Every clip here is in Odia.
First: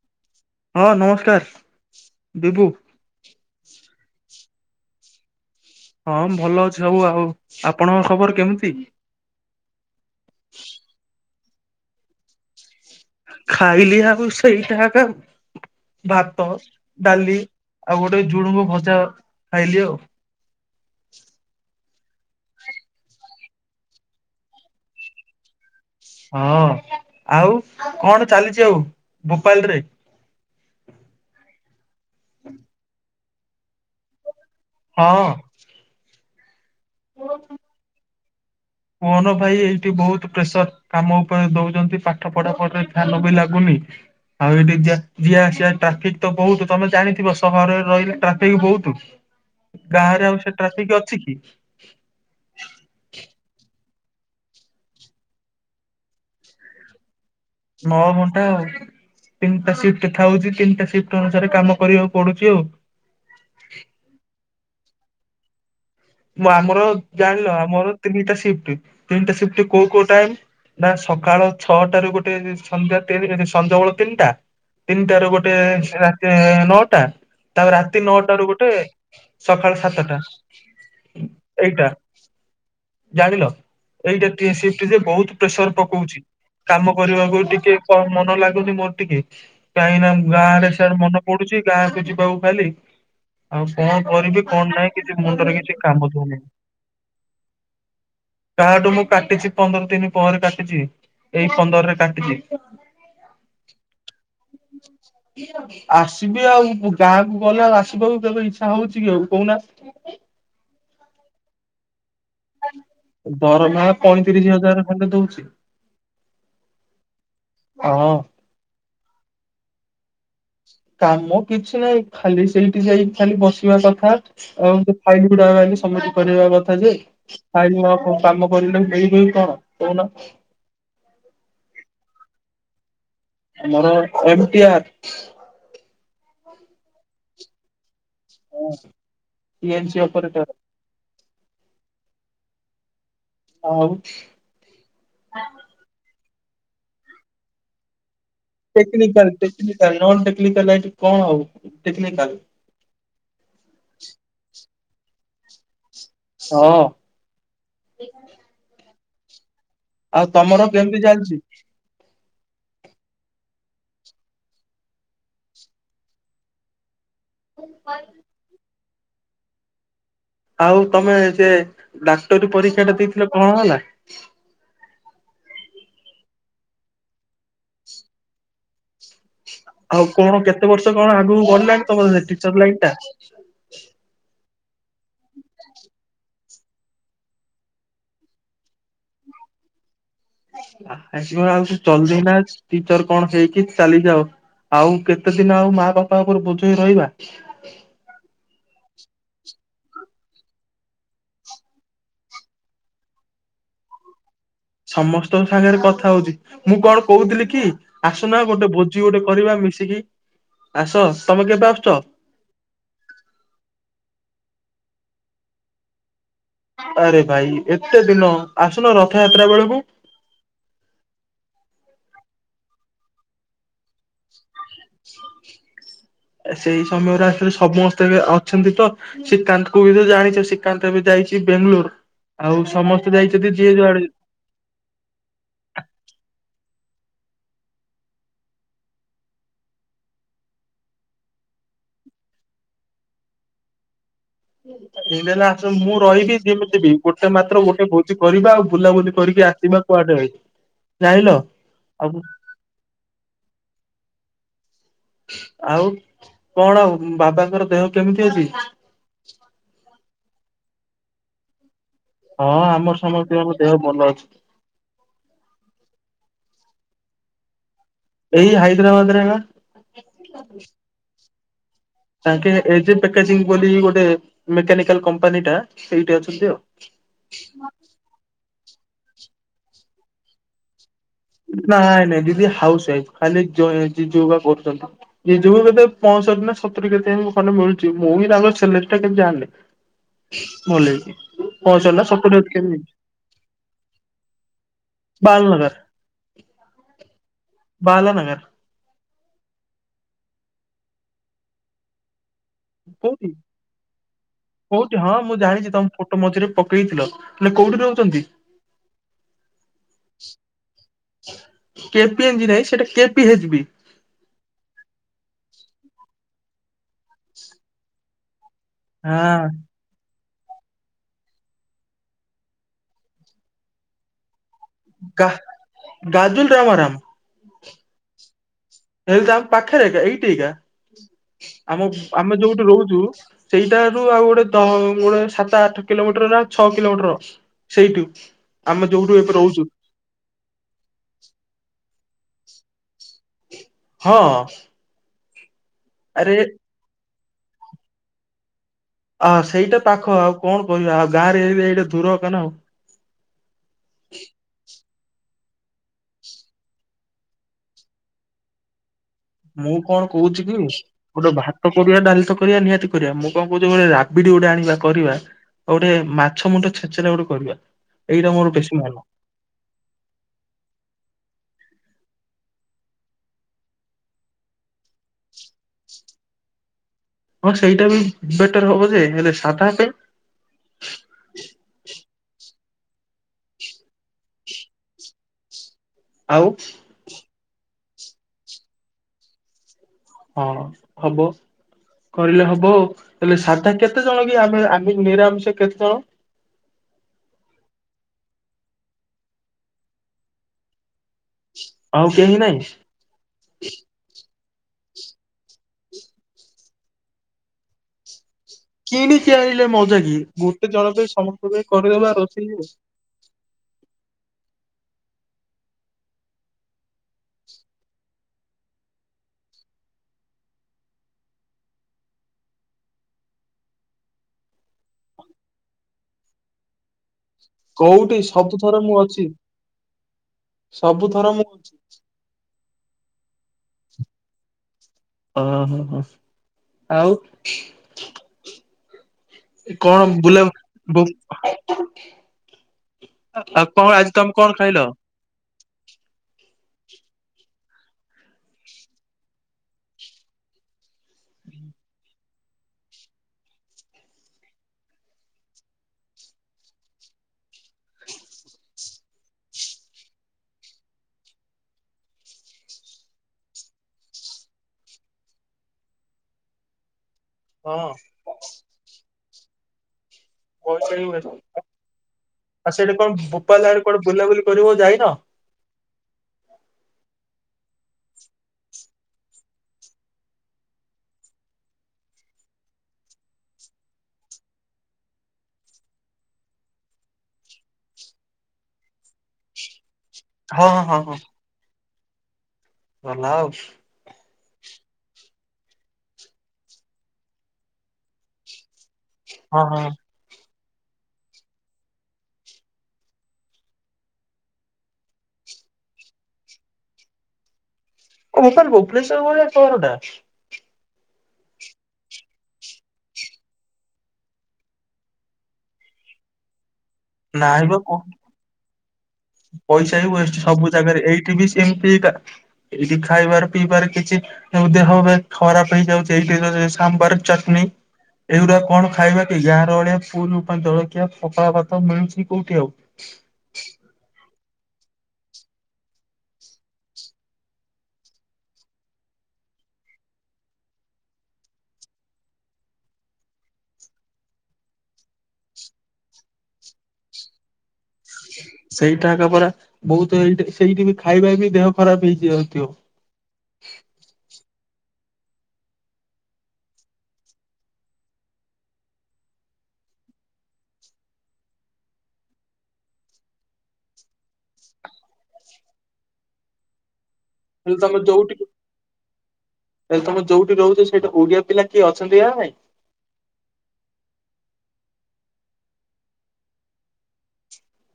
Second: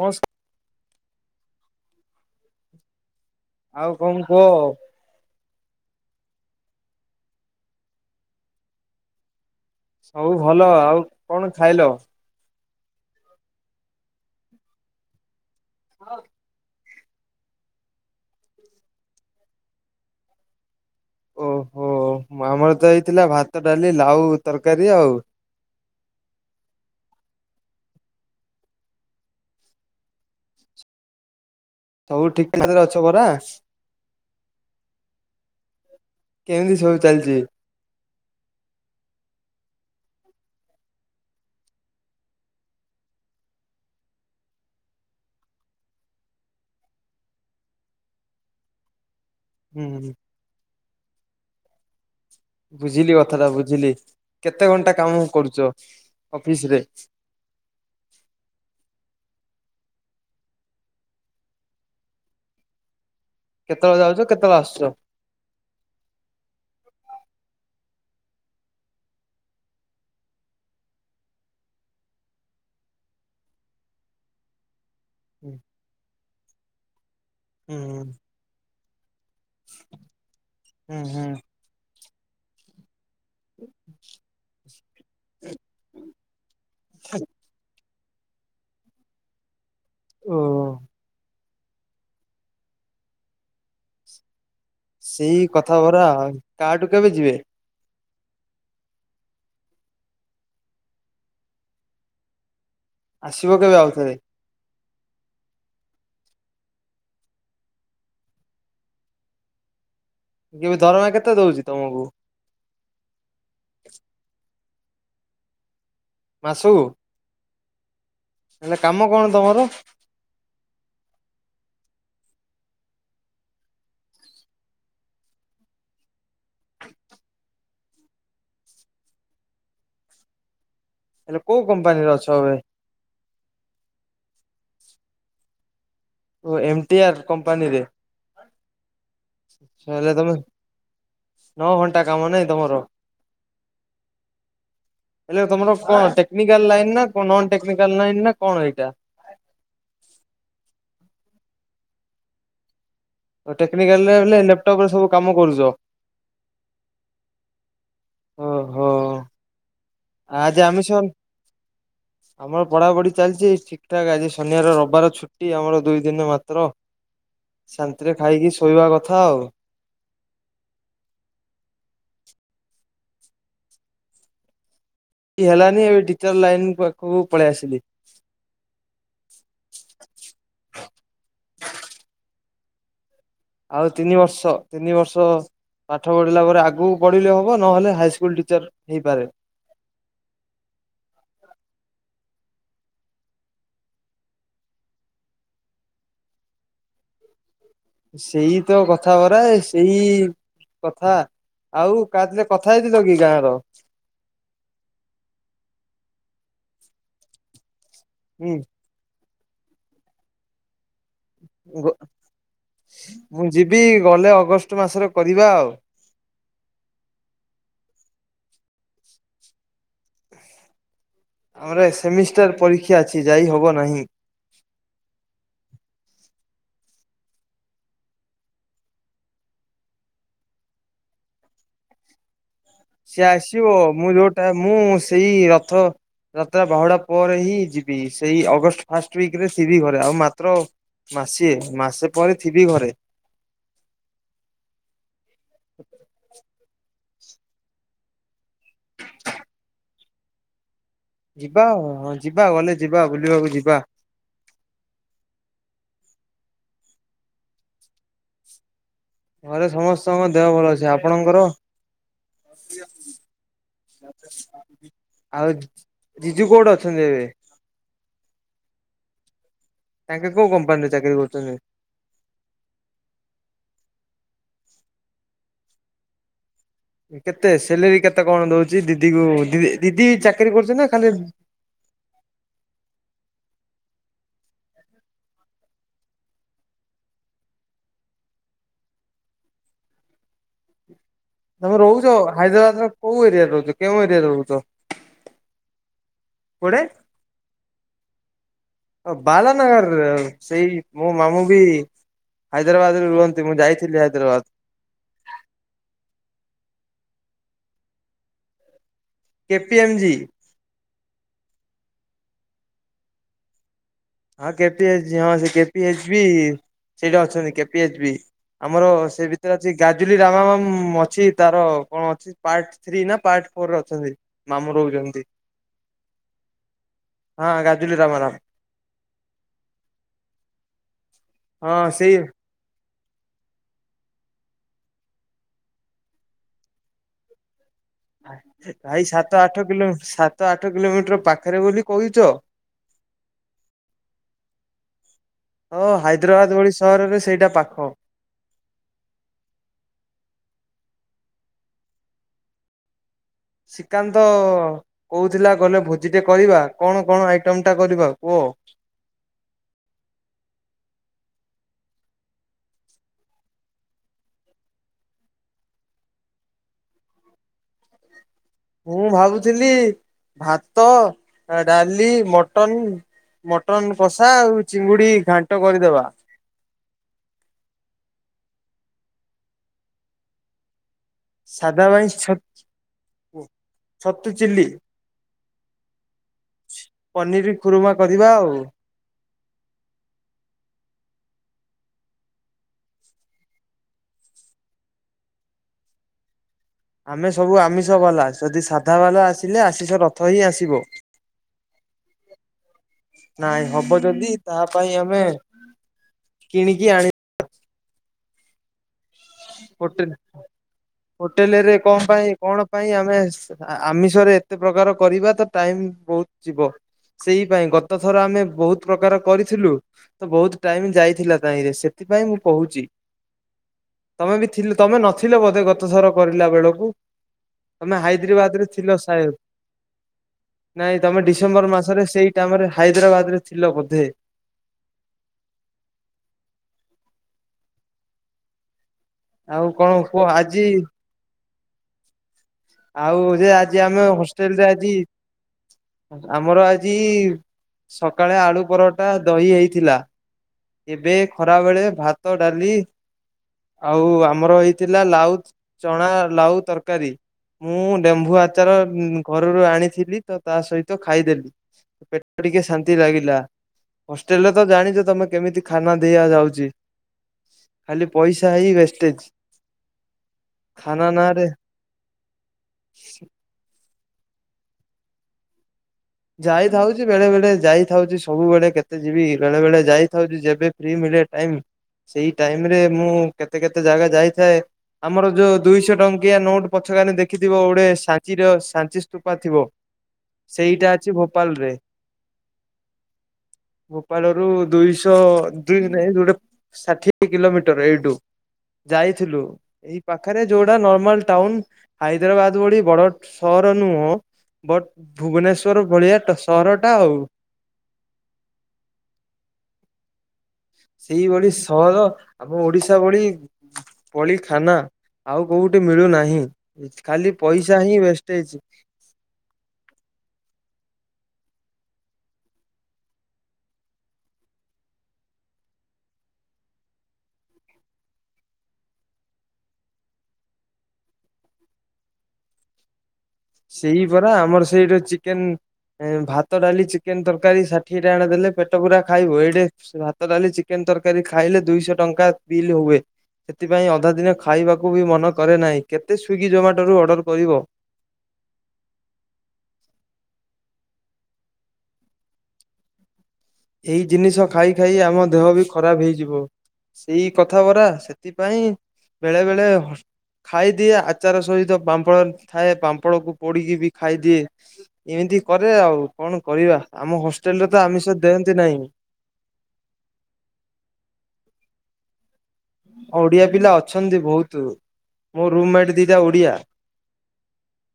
ନମସ୍କାର ହଁ ନମସ୍କାର ବିଭୁ। ଆଉ କଣ କୁହ? ହଁ ଭଲ ଅଛି ସବୁ। ଆଉ ଆପଣଙ୍କ ଖବର କେମିତି? ସବୁ ଭଲ ଆଉ କଣ ଖାଇଲ? ଖାଇଲି ଆଉ ସେଇଟା ଏକା ଭାତ ଡାଲି ଆଉ ଗୋଟେ ଝୁଡଙ୍ଗ ଭଜା ଖାଇଲି ଆଉ। ଓହୋ ଆମର ତ ହେଇଥିଲା ଭାତ ଡାଲି ଲାଉ ତରକାରୀ ଆଉ। ହଁ ଆଉ କଣ ଚାଲିଛି ଆଉ ଭୋପାଲ ରେ। ସବୁ ଠିକ ଠାକ୍ ରେ ଅଛ ପରା। ହଁ। କେମିତି ସବୁ ଚାଲିଛି। କୁହନ ଭାଇ ଏଇଠି ବହୁତ ପ୍ରେସର କାମ ଉପରେ ଦଉଛନ୍ତି ପାଠ ପଢ଼ା ପଢି ରେ ଖ୍ୟାଲ ବି ଲଗୁନି। ଆଉ ଏଠି ଯିଆ ଯିିଆ ଆସିବା ଟ୍ରାଫିକ ତ ବହୁତୁ ତମେ ଜାଣିଥିବ ସହର ରେ ରହିଲେ ଟ୍ରାଫିକ ବହୁତୁ। ହୁଁ ହୁଁ ଗାଁରେ ଆଉ ସେ ଟ୍ରାଫିକ ଅଛି କି। ବୁଝିଲି କଥା ଟା ବୁଝିଲି। କେତେ ଘଣ୍ଟା କାମୁ କରୁଛ ଅଫିସ ରେ। ନଘଣ୍ଟା ଆଉ। ତିନିଟା ସିଫ୍ଟ ଥାଉଛି ତିନିଟା ସିଫ୍ଟ ଅନୁସାରେ କାମ କରିବାକୁ ପଡୁଛି ଆଉ। ଚ। ମୁଁ ଆମର ଜାଣିଲ ଆମର ତିନିଟା ସିଫ୍ଟ ତିନିଟା ସିଫ୍ଟ କୋଉ କୋଉ ଟାଇମ? ନା ସକାଳ ଛଅଟା ରୁ ଗୋଟେ ସନ୍ଧ୍ୟା ତିନି ରି ରି ସଞ୍ଜ ବେଳ ତିନିଟା। ତିନିଟା ରୁ ହୁଁ ଗୋଟେ ରାତି ନଅଟା ତାପରେ ହୁଁ ରାତି ନଅଟା ରୁ ଗୋଟେ। ସକାଳ ସାତଟା ହୁଁ ହୁଁ ଏଇଟା। ଜାଣିଲ ଏଇଟା ଟି ଏ ସିପ୍ଟ ଯେ ବହୁତ ପ୍ରେସର ପକଉଛି କାମ କରିବାକୁ ଟିକେ। କଣ ମନ ଲାଗୁନି ମୋର ଟିକେ କାହିଁକି ନା ଓ ଗାଁ ଆଡେ ସିଆଡେ ମନ ପଡୁଛି। ଗାଁ କୁ ଯିବାକୁ ଖାଲି ଆଉ କଣ କରିବି କଣ ନାହିଁ କିଛି ସେଇ ମୁଣ୍ଡରେ କିଛି। କଥା ପରା କାମ ଦଉନି। କାଠୁ କେବେ ଯିବେ। କାହାଠୁ ମୁଁ କାଟିଛି ପନ୍ଦର ଦିନି ପରେ କାଟିଛି ଏଇ ପନ୍ଦର ରେ କାଟିଛି। ଆସିବ କେବେ ଆଉଥରେ? ଆସିବି ଆଉ ଗାଁକୁ ଗଲେ ଆଉ ଆସିବାକୁ କେବେ ଇଛା ହଉଛି କି ଆଉ କହୁନା। ହଁ [unintelligible] କେବେ ଦରମା କେତେ ଦଉଛି ତମକୁ? ଦରମା ପଇଁତିରିଶ ହଜାର ଖଣ୍ଡେ ଦଉଛି। ମାଶୁକୁ। ହଁ। ହେନେ କାମ କଣ ତମର? କାମ କିଛି ନାହିଁ ଖାଲି ସେଇଠି ଯାଇକି ଖାଲି ବସିବା କଥା ଆଉ ଫାଇଲ ଗୁଡା ଆଇଲେ ସ ବମିଟ କରିବା କଥା ଯେ ଫାଇଲ ନ କାମ କରିଲେ ଦେଇ ଦେବି କଣ କହୁନା। ଏଲେ କୋଉ କମ୍ପାନୀରେ ଅଛ ଏବେ? ଆମର ଏମ ଟି ଆର। ଓ ଏମ ଟି ଆର କମ୍ପାନୀ ରେ। ଟି ଏନ ସି ହେଲେ ତମେ ଅପରେଟର ନଅ ଘଣ୍ଟା। କାମ ନାଇଁ ତମର ଆଉ ହେଲେ ତମର କଣ ଟେ ଟେକ୍ନିକାଲ ଲାଇନ ନା ନନ ଟେକ୍ନିକଲ ଲାଇନ ନା। କଣ ଏଇଟା? ଟେକ୍ନିକାଲ ଟେକ୍ନିକାଲ ନନ ଟେକ୍ନିକାଲ ଏଥି କଣ ଆଉ। ଓ ଟେକ୍ନିକାଲ ରେ ବଲେ ଲାପଟପ ରେ ସବୁ କାମ କରୁଛ। ହଁ। ହଁ [unintelligible] ଆଉ ତମର କେମିତି ଚାଲିଛି? ଆମର ପଢାପଢି ଚାଲିଛି ଠିକ ଠାକ ଆଜି ଶନିବାର ରବିବାର ଛୁଟି ଆମର ଦୁଇ ଦିନ ମାତ୍ର। ଶାନ୍ତିରେ ଖାଇକି ଶୋଇବା କଥା ଆଉ। ଆଉ ତମେ ସେ ଡାକ୍ତରୀ ପରୀକ୍ଷା ଟା ଦେଇଥିଲ କଁ ହେଲା? ଟି ହେଲାନି ଏବେ ଟିଚର ଲାଇନ ପାଖକୁ ପଳେଇ ଆସିଲି। ଆଉ କଣ କେତେ ବର୍ଷ କଣ ଆଗକୁ ଗଡିଲାଣି ତମର ସେ ଟିଚର ଲାଇନି ଟା‌। ଆଉ ତିନି ବର୍ଷ। ତିନି ବର୍ଷ ପାଠ ପଢ଼ିଲା ପରେ ଆଗକୁ ପଢ଼ିଲେ ହବ ନହେଲେ ହାଇସ୍କୁଲ ଟିଚର୍ ହେଇପା ହ [unintelligible] ଚଲେଇ ନାହାଁନ୍ତି ଟିଚର କଣ ହେଇକି ଚାଲିଯା ଆଉ କେତେ ଦିନ ଆଉ ମା ବାପା ଉପରେ ବୋଝ ହେଇ ରହିବା? ସେଇ ତ କଥାପରା ସେଇ କଥା ଆଉ କାଥିରେ କଥା ହେଇଥିଲ କି ଗାଁ ର ସମସ୍ତଙ୍କ ସାଙ୍ଗରେ କଥା ହୋଉଚି ମୁଁ କଣ କହୁଥିଲି କି ଆସୁନା ହୁଁ ଗୋଟେ ଭୋଜି ଗୋଟେ କରିବା ମିଶିକି ଆସ। ତମେ କେବେ ଆସୁଛ ମୁଁ ଯିବି ଗଲେ ଅଗଷ୍ଟ ମାସର କରିବା ଆଉ ଆରେ ଭାଇ ଏତେ ଦିନ ଆସୁନ ରଥଯାତ୍ରା ବେଳକୁ। ଆମର ସେମିଷ୍ଟାର ପରୀକ୍ଷା ଅଛି ଯାଇ ହବ ନାହିଁ। ସେଇ ସମୟରେ ଆସ ସମସ୍ତେ ବି ଅଛନ୍ତି ତ ଶ୍ରୀକାନ୍ତ କୁ ବି ତ ଜାଣିଛ ଶ୍ରୀକାନ୍ତ ଯାଇ ଯ ବେଙ୍ଗଲୁର ସେଏ ଆସିବ ମୁଁ ଯୋଉ ଟା ମୁଁ ସେଇ ରଥ ଯତ୍ରା ବାହୁଡା ପରେ ହିଁ ଯିବି ସେଇ ଅଗଷ୍ଟ ଫାଷ୍ଟ ୱିକ ରେ ସିରି ଘରେ ଆଉ ମାତ୍ର ମାସେ ମାସେ ପରେ ଥିବି ଘରେ। ଏଇ ନ ହେଲେ ଆସ ମୁଁ ରହିବି ଯେମିତି ବିି ଗୋଟେ ମାତ୍ର ଗୋଟେ ଭୋଜି କରିବା ଆଉ ବୁଲାବୁଲି କରିକି ଆସିବା କୁଆଡେ। ଜାଣିଲ ଯିବା ହ ଆଉ ଯିବା ଗଲେ ଯିବା ବୁଲିବାକୁ ଯିବା। ଆଉ କଣ ଆଉ ବାବାଙ୍କର ଦେହ କେମିତି ଅଛି? ଘରେ ସମସ୍ତଙ୍କ ଦେହ ଭଲ ଅଛି, ଆପଣଙ୍କର? ହଁ ଆମର ସମସ୍ତଙ୍କ ଦେହ ଭଲ ଅଛି ଆଉ [unintelligible] ସଞ୍ଜବ ଏଇ ହାଇଦ୍ରାବାଦରେ ବା ତାଙ୍କେ କୋଉ କମ୍ପାନୀରେ ଚାକିରି କରୁଚନ୍ତି? ତାଙ୍କେ ଏ ପ୍ୟାକେଜିଂ ବୋଲି ଗୋଟେ ମେକାନିକାଲ କମ୍ପାନୀ ଟା ସେଇଠି ଅଛନ୍ତି ଆଉ। କେତେ ସାଲେରୀ କେତେ କଣ ଦୋଉଚି ଦିଦି କ ଦି ଦିଦି ଚାକିରି କରିଚ ନା ଖାଲି ନାଇଁ ନାଇଁ ଦିଦି ହାଉସୱାଇଫ୍ ଖାଲି ଯ ଜିଯୁ ଏକା କରୁଛନ୍ତି ଜଜୁ କେତେ ପଞ୍ଚଷଠି ନା ସତୁରି କେତେ ଖଣ୍ଡେ ମିଳୁଚି ମୁଁ ବି ତାଙ୍କ ଜାଣିଲେ ଭୁଲ କି ତମେ ରହୁଚ ହାଇଦ୍ରାବାଦ ର କୋଉ ଏରିଆରେ ରହୁଚ କେଉଁ ଏରିଆରେ ରହୁଚ? [unintelligible] କୁଆଡ଼େ? [unintelligible] ବାଲା ନଗର ସେଇ ମୋ ମାମୁଁ ବି ହାଇଦ୍ରାବାଦରେ କୋଉଠି ରୁହନ୍ତି ମୁଁ ଯାଇଥିଲି ହାଇଦ୍ରାବାଦ କୋଉଠି ହଁ ମୁଁ ଜାଣିଚି ତମ ଫଟୋ ମଝିରେ ପକେଇଥିଲ। ହେଲେ କୋଉଠି ରହୁଛନ୍ତି? K P M G. କେପି ଏ ନାଇଁ ସେଇଟା କେପି ହେ [unintelligible] ହଁ କେପି ଏଚ ହଁ ସେ କେପି ଏଚ ବି ସେଇଟା ଅଛନ୍ତି କେପି ଏଚ ବି। ଆମର ସେ ହଁ ଭିତରେ [unintelligible] ରାମାମ ଅଛି ତାର କଣ ଅଛି ପାର୍ଟ ଥ୍ରୀ ନା ପାର୍ଟ ଫୋରରେ ଅଛ ମାମୁଁ ରହୁଛନ୍ତି ଗା ଗାଜୁଲ ରାମାରାମ ହଁ ଗାଜଲି ରାମ ହେଲେ ତ ଆମ ପାଖରେ ଏକ ଏକା ଏଇଠି ଏକ ଏକା ହଁ ଆମ ସେଇ ଆମେ ଯୋଉଠି ରହୁଛୁ ସେଇଟାରୁ ଆଉ ଗୋଟେ ଦ ଗୋଟେ ସାତ ଆଠ କିଲୋମିଟର ନା ଛଅ କିଲୋମିଟର ସେଇଠୁ ଆମେ ଭାଇ ଯୋଉଠୁ ଏବେ ସାତ ରହୁଛୁ ଆଠ କିଲୋମିଟର ସାତ ତ ଆଠ କିଲୋମିଟର ପାଖରେ ବୋଲି କହୁଛ ହଁ। ହଁ ଆରେ ହାଇଦ୍ରାବାଦ ଭଳି ସହରରେ ସେଇଟା ପାଖ। ଅ ସେଇଟା ପାଖ ଆଉ କଣ କହିବା, ଆଉ ଗାଁ ରେ ଏ-ଏଇଟା ଦୂର କାରଣ ଶ୍ରୀକାନ୍ତ କହୁଥିଲା ଗଲେ ଭୋଜିଟେ କରିବା। କଣ କଣ ଆଇଟମ ଟା କରିବା କୁହ? ମୁଁ କଣ କହୁଛି କି ଗୋଟେ ଭାତ କରିବା, ଡାଲି ତ କରିବା, ନିହାତି କରିବା, ମୁଁ କଣ କହୁଛି ଗୋଟେ ରାବିଡି ବିଡ଼ି ଗୋଟେ ଆଣିବା କରିବା, ଆଉ ଗୋଟେ ମାଛ ମୁଣ୍ଡ ଛେଚାଟା ଗୋଟେ କରିବା। ଏଇଟା ମୋର ବେଶୀ ମନ। ମୁଁ ଭାବୁଥିଲି ଭାତ ଡାଲି, ମଟନ, ମଟନ କଷା ଆଉ ଚିଙ୍ଗୁଡି ଘାଣ୍ଟ କରିଦବା। ହଁ ସେଇଟା ବି ବେଟର ହବ ଯେ, ହେଲେ ସାଧା ପାଇଁ? ସାଧା ପାଇଁ ଛ ଛତୁ ଚିଲ୍ଲି। ଆଉ ପନିର ଖୁରୁମା କରିବା ଆଉ। ହଁ ହବ କରିଲେ ହବ ଆଉ। ହେଲେ ସାଧା କେତେ ଜଣ କି ଆମେ ଆମେ ନିରାମିଷ କେତେ ଜଣ? ଆମେ ସବୁ ଆମିଷ ଗଲା, ଯଦି ସାଧା ବାଲା ଆସିଲେ ଆଶିଷ ରଥ ହିଁ ଆସିବ। ଆଉ କେହି ନାହିଁ ନାଇଁ ହବ ଯଦି ତାହା ପାଇଁ ଆମେ କିଣିକି ଆଣି କିଣିକି ଆଣିଲେ ମଜା ହୋଟେଲ କି ଗୋଟେ ଜଣ ପାଇଁ ସମସ୍ତଙ୍କ ପାଇଁ ହୋଟେଲରେ କଣ କରିଦବା ପାଇଁ ରୋଷେଇ କଣ ଆଉ। ପାଇଁ ଆମେ ଆମିଷ ରେ ଏତେ ପ୍ରକାର କରିବା ତ ଟାଇମ ବହୁତ ଯିବ ସେଇ ପାଇଁ ଗତ ଥର ଆମେ ବହୁତ ପ୍ରକାର କରିଥିଲୁ, ତ ବହୁତ ଟାଇମ ଯାଇଥିଲା ତାହିଁରେ ସେଥି ପାଇଁ ମୁଁ କହୁଚି ତମେ ବି ଥିଲ ତମେ ନଥିଲ ବୋଧେ ଗତ ଥର କରିଲା ବେଳକୁ ତମେ କୋଉଠି ହାଇଦ୍ରିବାଦରେ ସବୁଥର ଥିଲ ମୁଁ ଅଛି ସାୟଦ୍? ନାଇଁ ତମେ ସବୁଥର ମୁଁ ଡିସେମ୍ବର ମାସରେ ସେଇ ଟାଇମରେ ହାଇଦ୍ରାବାଦରେ ଓହୋ ହୋ ଆଉ ଆଉ କଣ କୁହ ବୁଲା ଆଜି ବୁ ଆଉ ଯେ ଆଉ ଆଜି କଣ ଆମେ ତମେ କଣ ହଷ୍ଟେଲରେ ଖାଇଲ? ଆଜି ଆମର ଆ ଜି ସକାଳେ ଆଳୁ ପରଟା, ଦହି ହେଇଥିଲା। ଏବେ ଖରାବେଳେ ଭାତ, ଡାଲି ଆଉ ଆମର ହେଇଥିଲା ଲାଉ ଚଣା ଲାଉ ତରକାରୀ। ମୁଁ ଡେମ୍ବୁ ଆଚାର ଘରରୁ ଆଣିଥିଲି, ତ ତା ସହିତ ଖାଇଦେଲି। ପେଟ ଟିକେ ଶାନ୍ତି ଲାଗିଲା। ହଷ୍ଟେଲରେ ତ ଜାଣିଛ ତମେ କେମିତି ଖାନା ଦିଆ ଯାଉଚି, ହଁ ଖାଲି ପଇସା ହିଁ ୱେଷ୍ଟେଜ। ପଇସା ହିଁ ଖାନା ନାଁରେ ୱଷ୍ଟେଜ୍। ଆ ସେଠି କଣ ଫୋପାଡ଼ିଲା ବେଳକୁ କୁଆଡ଼େ ବୁଲାବୁଲି କରିବାକୁ ଯାଇନ? ଯାଇଥାଉଛି ବେଳେ ବେଳେ ଯାଇଥାଉଛି, ସବୁବେଳେ କେତେ ଯିବି ବେଳେ ବେଳେ ଯାଇଥାଉଛି ଯେବେ ଫ୍ରି ମିଳି ଳେ ଟାଇମ୍, ସେଇ ଟାଇମ୍ ରେ ମୁଁ କେତେ କେତେ ଜାଗା ଯାଇଥାଏ ଆମର ଯୋଉ ଦୁଇଶହ ଟଙ୍କିଆ ନୋଟ ପଛକାନେ ଦେଖିଥିବ ଗୋଟେ ସାଚିର ସାଞ୍ଚିସ୍ତୁପା ଥିବ ସେଇଟା ହଁ-ହଁ-ହଁ। ଅଛି ଭୋପାଳରେ। ଭଲ ଆଉ। ଭୋପାଳ ରୁ ଦୁଇଶହ ଦୁଇ ନାଇଁ ଯୋଉଟା ଷାଠିଏ କିଲୋମିଟର ଏଇଠୁ ଯାଇଥିଲୁ, ହଁ ହଁ ଏଇ ପାଖରେ ଯୋଉଟା ନର୍ମାଲ ଟାଉନ, ହାଇଦ୍ରାବାଦ ଭଳି ବଡ ସହର ନୁହଁ ବଟ ଭୁବନେଶ୍ଵର ଭଳିଆ ସହରଟା ଆଉ। ଓ ଭୋପାଲ୍ ଭୁବନେଶ୍ୱର ଭଳିଆ ସହରଟା। ସେଇଭଳି ସହର ଆମ ଓଡିଶା ଭଳି ପଳିଖାନା। ଆଉ କୋଉଠି ମିଳୁନାହିଁ, ଖାଲି ନାଇଁ ବା ପଇସା ହିଁ କଣ ୱେଷ୍ଟ ହେଇଛି। ପଇସା ହିଁ ୱଷ୍ଟ ସବୁ ଜାଗାରେ ଏଇଠି ବି ସେମତି କା ଏଇଠି ଖାଇବାର ପିଇବାର କିଛି ଆଉ ଦେହ ବେ ଖରାପ ହେଇଯାଉଛି ଏଇ ତେଲ ଜିନଷ ସମ୍ବର ଚଟନି ଏଇଗୁଡା କଣ ଖାଇବା କି ଗାଁରେ ଭଳିଆ ପୁଲୁ ପାଇଁ ଜଳଖି଼ଆ ପଖଳା ଭାତ ମିଳୁଛି କୋଉଠି ଆଉ। ସେଇ ପରା ଆମର ସେଇଟ ଚିକେନ ଭାତ ଡାଲି ଚିକେନ ତରକାରୀ ଷାଠିଏ ଟା ଦେଲେ ପେଟ ପୁରା ଖାଇବ ଏଇଟେ ଭାତ ଡାଲି ଚିକେନ ତରକାରୀ ଖାଇଲେ ଦୁଇଶହ ଟଙ୍କା ବିଲ୍ ହୁଏ। ସେଥିପାଇଁ ଅଧା ଦିନ ଖାଇବାକୁ ବି ମନ କରେ ନାହିଁ କେତେ ସ୍ଵିଗି ଜୋମାଟୋରୁ ଅର୍ଡର କରିବ। ସେଇଟା କା ପରା ବହୁତ ଏଇି ସେଇଠି ବି ଖାଇବା ବି ଦେହ ଖରାପ ହେଇଯାଉଥିବ। ଏଇ ଜିନିଷ ଖାଇ ଖାଇ ଆମ ଦେହ ବି ଖରାପ ହେଇଯିବ। ସେଇ କଥା ବରା ସେଥିପାଇଁ ବେଳେ ବେଳେ ହଷ୍ଟେ ଖାଇଦିଏ ଆଚାର ସହିତ ପାମ୍ପଳ ଥାଏ ପାମ୍ପଳ କ ପୋଡିକି ବି ଖାଇଦିଏ ଏମିତି ଏଠି କରେ ଆଉ କଣ କରିବା ଆମ ହଷ୍ଟେଲରେ ତ ହେଲେ ଆମି ସ ତମେ ଯୋଉଠି ରହୁଛ ସେଇଟା ଓଡିଆ ପିଲା କିଏ ଅଛନ୍ତି ନାଆଁ? ଓଡିଆ ପିଲା ଅଛନ୍ତି ବହୁତ ମୋ ରୁମମେଟ୍ ଦିଟା ଓଡିଆ।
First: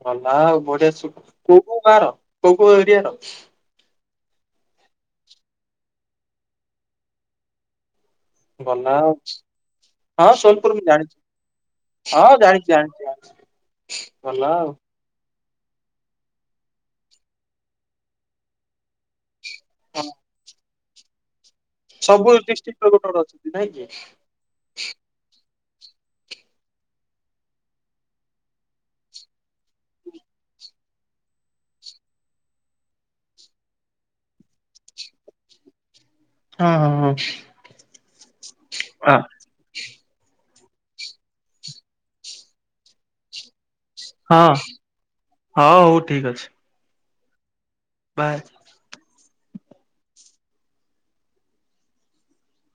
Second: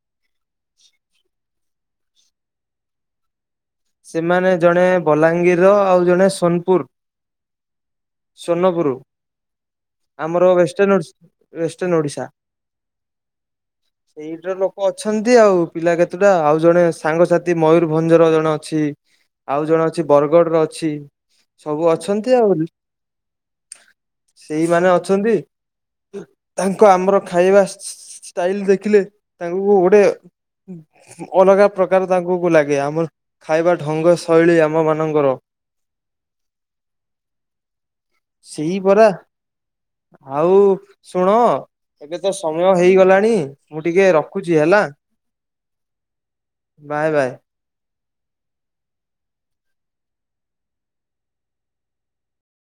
ଭଲ ଆଉ ବଡିଆ ଶୁ କୋଉ କୋଉ ଗାଁର କୋଉ କୋଉ ଏରିଆ ର? ସେମାନେ ଜଣେ ବଲାଙ୍ଗୀର ଆଉ ଜଣେ ସୋନପୁର। ସୋନପୁର ଗଲା ଆଉ। ହଁ ଆମର ସୋନପୁର ମୁଁ ୱେଷ୍ଟର୍ଣ ଜାଣିଛି ହଁ ଜାଣିଛି ଜାଣିଛି ଜାଣି ସେଇଟରେ ଲୋକ ଅଛନ୍ତି। ଆଉ ପିଲା କେତେଟା ଆଉ ଜଣେ ସାଙ୍ଗସାଥି ମୟୂରଭଞ୍ଜର ଜଣେ ଅଛି। ଆଉ ଜଣେ ଅଛି ବରଗଡ ର ଅଛି। ସବୁ ଅଛନ୍ତି ଆଉ ଡିଷ୍ଟ୍ରିକ୍ଟ ର ଗୋଟେ ଗୋଟେ ଅଛନ୍ତି ନାଇଁ କି? ସେଇମାନେ ଅଛନ୍ତି। ତାଙ୍କ ଆମର ଖାଇବା ଷ୍ଟାଇଲ ଦେଖିଲେ ତାଙ୍କୁ ଗୋଟେ ଅଲଗା ପ୍ରକାର ତାଙ୍କୁ କୁ ଲାଗେ ଆମର ଖାଇବା ଢଙ୍ଗ ଶୈଳୀ ଆମମାନଙ୍କର। ହଁ ହଁ ସେଇ ପରା ହଁ ଆଉ ଶୁଣ ଏବେ ତ ସମୟ ହେଇଗଲାଣି? ମୁଁ ଟିକେ ହଁ ରଖୁଛି ହେଲା ହଁ ବାାଏ ବାାଏ। ବାସ୍।